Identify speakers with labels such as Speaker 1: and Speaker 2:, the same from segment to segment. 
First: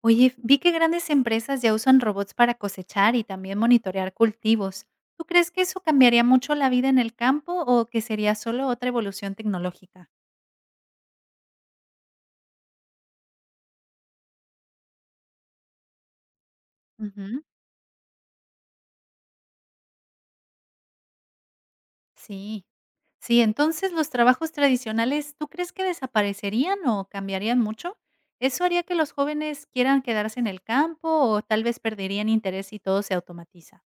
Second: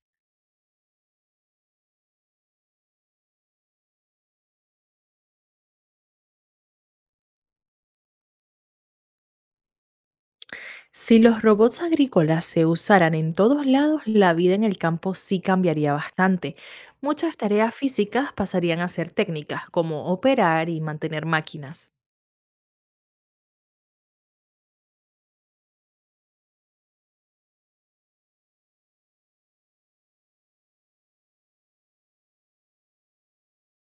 Speaker 1: Oye, vi que grandes empresas ya usan robots para cosechar y también monitorear cultivos. ¿Tú crees que eso cambiaría mucho la vida en el campo o que sería solo otra evolución tecnológica?
Speaker 2: Si los robots agrícolas se usaran en todos lados, la vida en el campo sí cambiaría bastante. Muchas
Speaker 1: Ujú.
Speaker 2: tareas físicas pasarían a ser técnicas, como operar y mantener máquinas.
Speaker 1: Sí. Sí, entonces los trabajos tradicionales, ¿tú crees que desaparecerían o cambiarían mucho? ¿Eso haría que los jóvenes quieran quedarse en el campo o tal vez perderían interés y todo se automatiza?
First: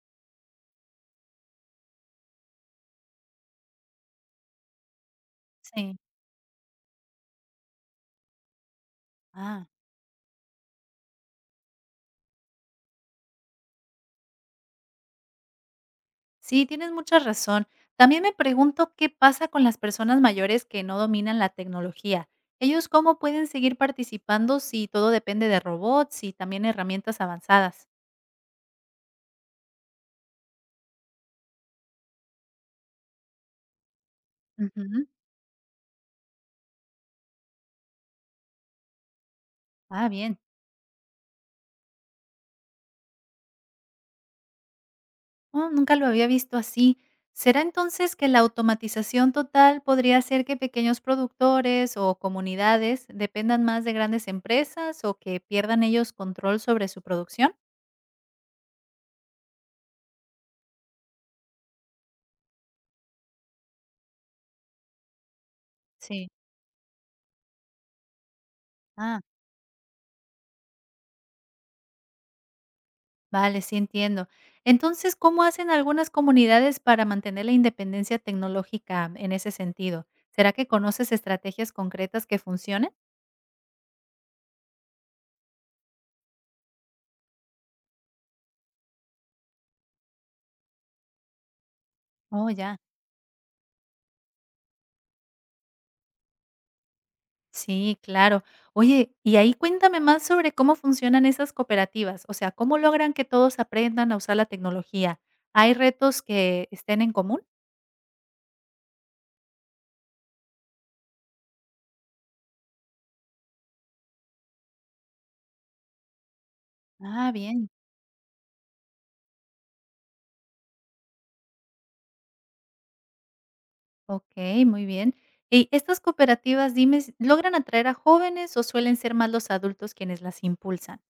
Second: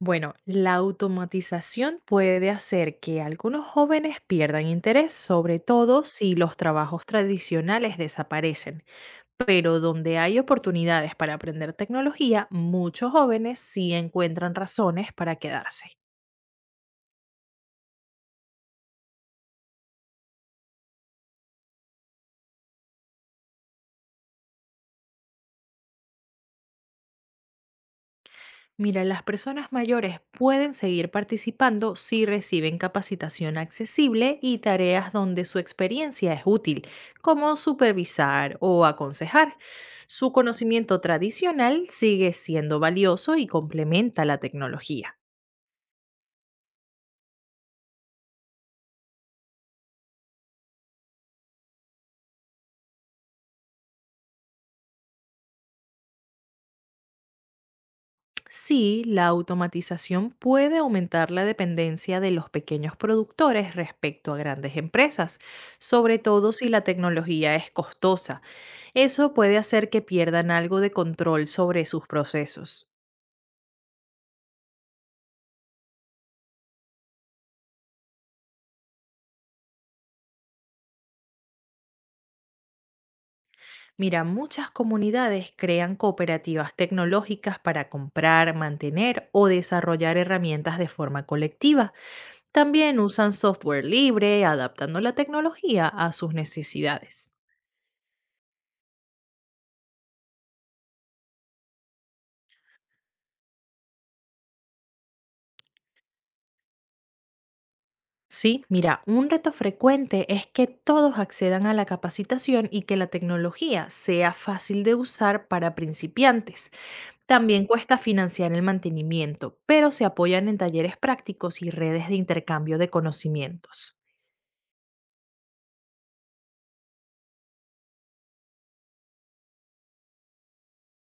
Speaker 2: Bueno, la automatización puede hacer que algunos jóvenes pierdan interés, sobre
Speaker 1: Sí.
Speaker 2: todo si los trabajos tradicionales desaparecen.
Speaker 1: Ah.
Speaker 2: Pero donde hay oportunidades para aprender tecnología, muchos jóvenes sí encuentran razones para quedarse.
Speaker 1: Sí, tienes mucha razón. También me pregunto qué pasa con las personas mayores que no dominan la tecnología. ¿Ellos cómo pueden seguir participando si todo depende de robots y también herramientas avanzadas?
Speaker 2: Mira, las personas mayores pueden seguir participando si reciben capacitación accesible y
Speaker 1: Ujú.
Speaker 2: tareas donde su experiencia es útil, como supervisar o aconsejar.
Speaker 1: Ah,
Speaker 2: Su
Speaker 1: bien.
Speaker 2: conocimiento tradicional sigue siendo valioso y complementa la tecnología.
Speaker 1: Oh, nunca lo había visto así. ¿Será entonces que la automatización total podría hacer que pequeños productores o comunidades dependan más de grandes empresas o que pierdan ellos control sobre su producción?
Speaker 2: Sí, la automatización puede aumentar la dependencia de los pequeños productores respecto a grandes empresas, sobre
Speaker 1: Sí.
Speaker 2: todo si la tecnología es costosa.
Speaker 1: Ah.
Speaker 2: Eso puede hacer que pierdan algo de control sobre sus procesos.
Speaker 1: Vale, sí entiendo. Entonces, ¿cómo hacen algunas comunidades para mantener la independencia tecnológica en ese sentido? ¿Será que conoces estrategias concretas que funcionen?
Speaker 2: Mira, muchas comunidades crean cooperativas tecnológicas para comprar, mantener o desarrollar herramientas de forma colectiva.
Speaker 1: Oh, ya.
Speaker 2: También usan software libre, adaptando la tecnología a sus necesidades.
Speaker 1: Sí, claro. Oye, y ahí cuéntame más sobre cómo funcionan esas cooperativas, o sea, ¿cómo logran que todos aprendan a usar la tecnología? ¿Hay retos que estén en común?
Speaker 2: Sí, mira, un reto frecuente es que todos accedan a la capacitación y que la tecnología sea fácil de usar para principiantes.
Speaker 1: Ah,
Speaker 2: También
Speaker 1: bien.
Speaker 2: cuesta financiar el mantenimiento, pero se apoyan en talleres prácticos y redes de intercambio de conocimientos.
Speaker 1: Ok, muy bien. ¿Y estas cooperativas, dime, logran atraer a jóvenes o suelen ser más los adultos quienes las impulsan?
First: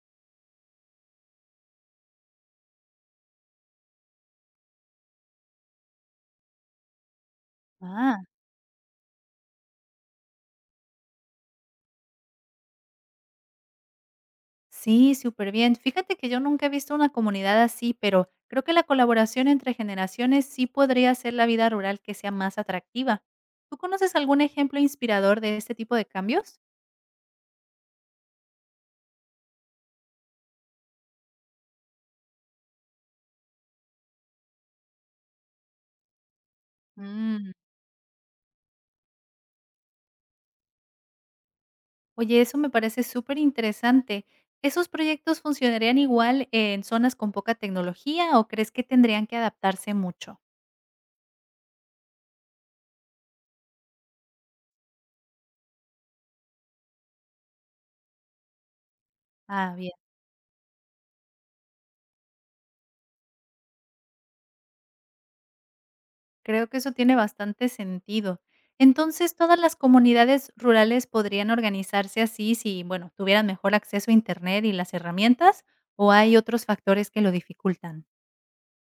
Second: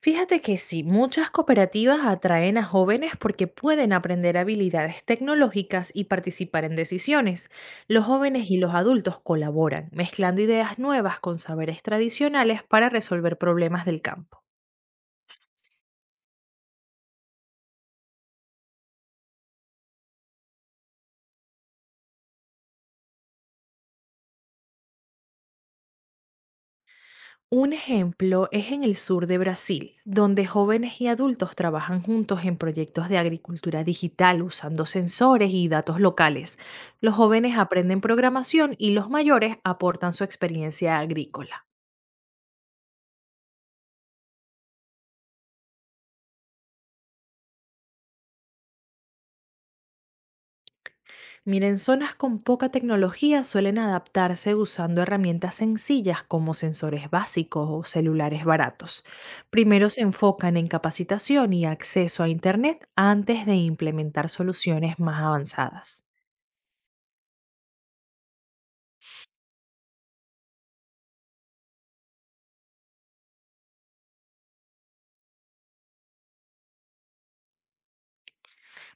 Speaker 2: Fíjate que sí, muchas cooperativas atraen a jóvenes porque pueden aprender habilidades tecnológicas y participar en decisiones. Los
Speaker 1: Ah.
Speaker 2: jóvenes y los adultos colaboran, mezclando ideas nuevas con saberes tradicionales para resolver problemas del campo.
Speaker 1: Sí, súper bien. Fíjate que yo nunca he visto una comunidad así, pero creo que la colaboración entre generaciones sí podría hacer la vida rural que sea más atractiva. ¿Tú conoces algún ejemplo inspirador de este tipo de cambios?
Speaker 2: Un ejemplo es en el sur de Brasil, donde jóvenes y adultos trabajan juntos en proyectos de agricultura digital usando sensores y datos locales. Los
Speaker 1: Mm.
Speaker 2: jóvenes aprenden programación y los mayores aportan su experiencia agrícola.
Speaker 1: Oye, eso me parece súper interesante. ¿Esos proyectos funcionarían igual en zonas con poca tecnología o crees que tendrían que adaptarse mucho?
Speaker 2: Miren, zonas con poca tecnología suelen adaptarse usando herramientas sencillas como sensores básicos o celulares baratos.
Speaker 1: Ah,
Speaker 2: Primero
Speaker 1: bien.
Speaker 2: se enfocan en capacitación y acceso a Internet antes de implementar soluciones más avanzadas.
Speaker 1: Creo que eso tiene bastante sentido. Entonces, ¿todas las comunidades rurales podrían organizarse así si, bueno, tuvieran mejor acceso a Internet y las herramientas? ¿O hay otros factores que lo dificultan?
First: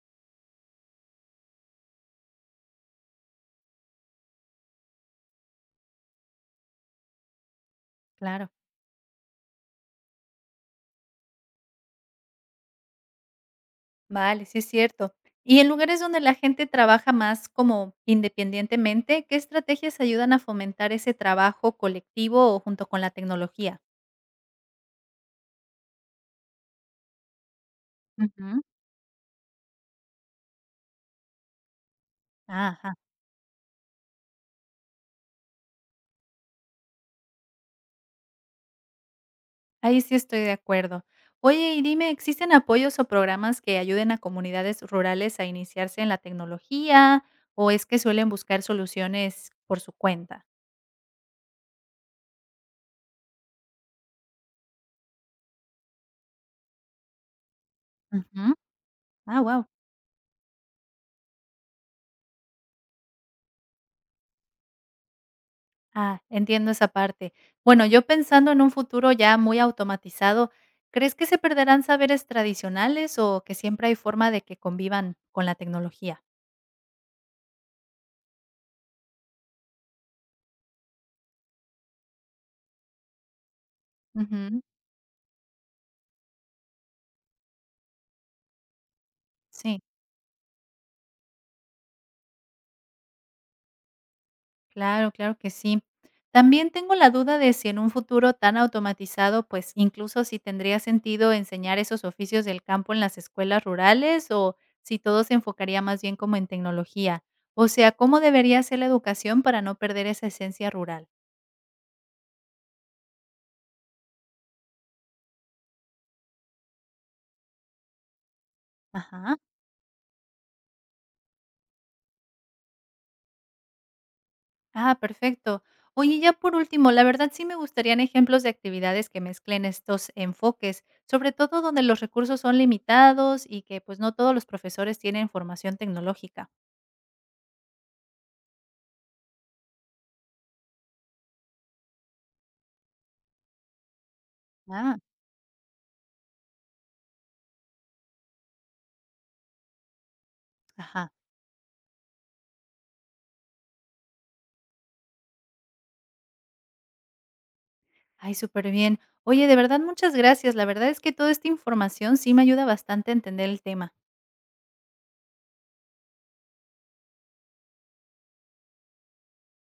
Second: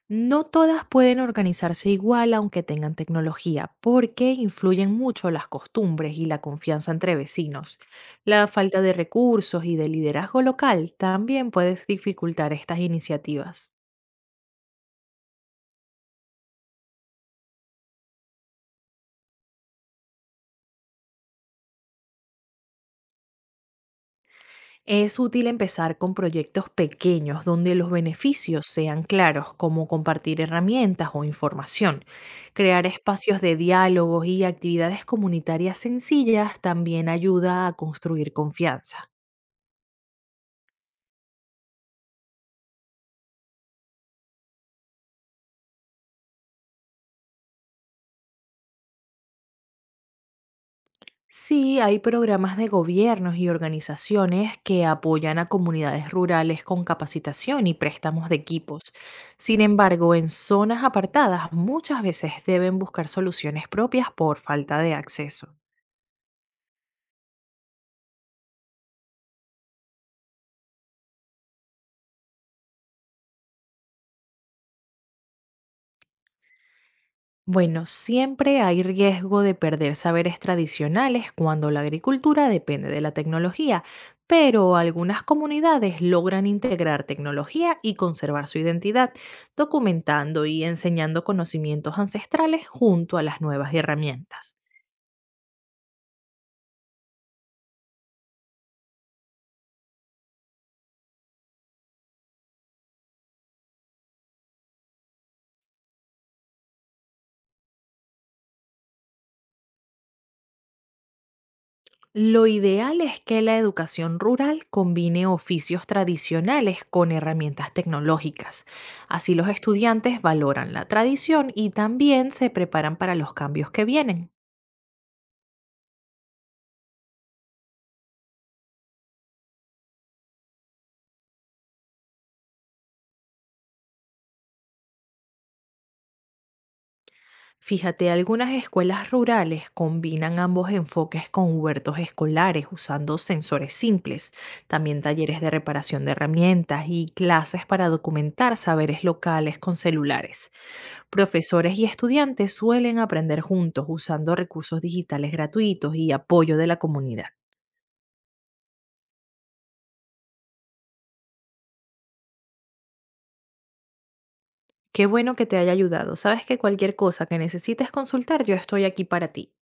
Speaker 2: No todas pueden organizarse igual aunque tengan tecnología, porque influyen mucho las costumbres y la confianza entre vecinos. La
Speaker 1: Claro,
Speaker 2: falta de recursos y de liderazgo local también puede dificultar estas iniciativas.
Speaker 1: vale, sí es cierto. Y en lugares donde la gente trabaja más como independientemente, ¿qué estrategias ayudan a fomentar ese trabajo colectivo o junto con la tecnología?
Speaker 2: Es útil empezar con proyectos pequeños donde los
Speaker 1: Ujú.
Speaker 2: beneficios sean claros, como compartir herramientas o información. Crear
Speaker 1: Ajá.
Speaker 2: espacios de diálogos y actividades comunitarias sencillas también ayuda a construir confianza.
Speaker 1: Ahí sí estoy de acuerdo. Oye, y dime, ¿existen apoyos o programas que ayuden a comunidades rurales a iniciarse en la tecnología o es que suelen buscar soluciones por su cuenta?
Speaker 2: Sí, hay programas de gobiernos y organizaciones que apoyan a comunidades rurales con capacitación y préstamos de
Speaker 1: Ujú.
Speaker 2: equipos.
Speaker 1: Ah,
Speaker 2: Sin
Speaker 1: wow.
Speaker 2: embargo, en zonas apartadas muchas veces deben buscar soluciones propias por falta de acceso.
Speaker 1: Ah, entiendo esa parte. Bueno, yo pensando en un futuro ya muy automatizado, ¿crees que se perderán saberes tradicionales o que siempre hay forma de que convivan con la tecnología?
Speaker 2: Bueno, siempre hay riesgo de perder saberes tradicionales cuando la agricultura depende de la tecnología,
Speaker 1: Ujú.
Speaker 2: pero algunas comunidades logran integrar tecnología y conservar su identidad,
Speaker 1: Sí.
Speaker 2: documentando y enseñando conocimientos ancestrales junto a las nuevas herramientas.
Speaker 1: Claro, claro que sí. También tengo la duda de si en un futuro tan automatizado, pues incluso si tendría sentido enseñar esos oficios del campo en las escuelas rurales o si todo se enfocaría más bien como en tecnología. O sea, ¿cómo debería ser la educación para no perder esa esencia rural?
Speaker 2: Lo ideal es que la educación rural combine oficios tradicionales con herramientas tecnológicas. Así
Speaker 1: Ajá.
Speaker 2: los estudiantes valoran la tradición y también se preparan para los cambios que vienen.
Speaker 1: Ah, perfecto. Oye, ya por último, la verdad sí me gustarían ejemplos de actividades que mezclen estos enfoques, sobre todo donde los recursos son limitados y que pues no todos los profesores tienen formación tecnológica.
Speaker 2: Fíjate, algunas escuelas rurales combinan ambos enfoques con huertos escolares usando sensores simples,
Speaker 1: Ah.
Speaker 2: también talleres de reparación de herramientas y clases para documentar saberes locales con celulares.
Speaker 1: Ajá.
Speaker 2: Profesores y estudiantes suelen aprender juntos usando recursos digitales gratuitos y apoyo de la comunidad.
Speaker 1: Ay, súper bien. Oye, de verdad, muchas gracias. La verdad es que toda esta información sí me ayuda bastante a entender el tema.
Speaker 2: Qué bueno que te haya ayudado. Sabes que cualquier cosa que necesites consultar, yo estoy aquí para ti.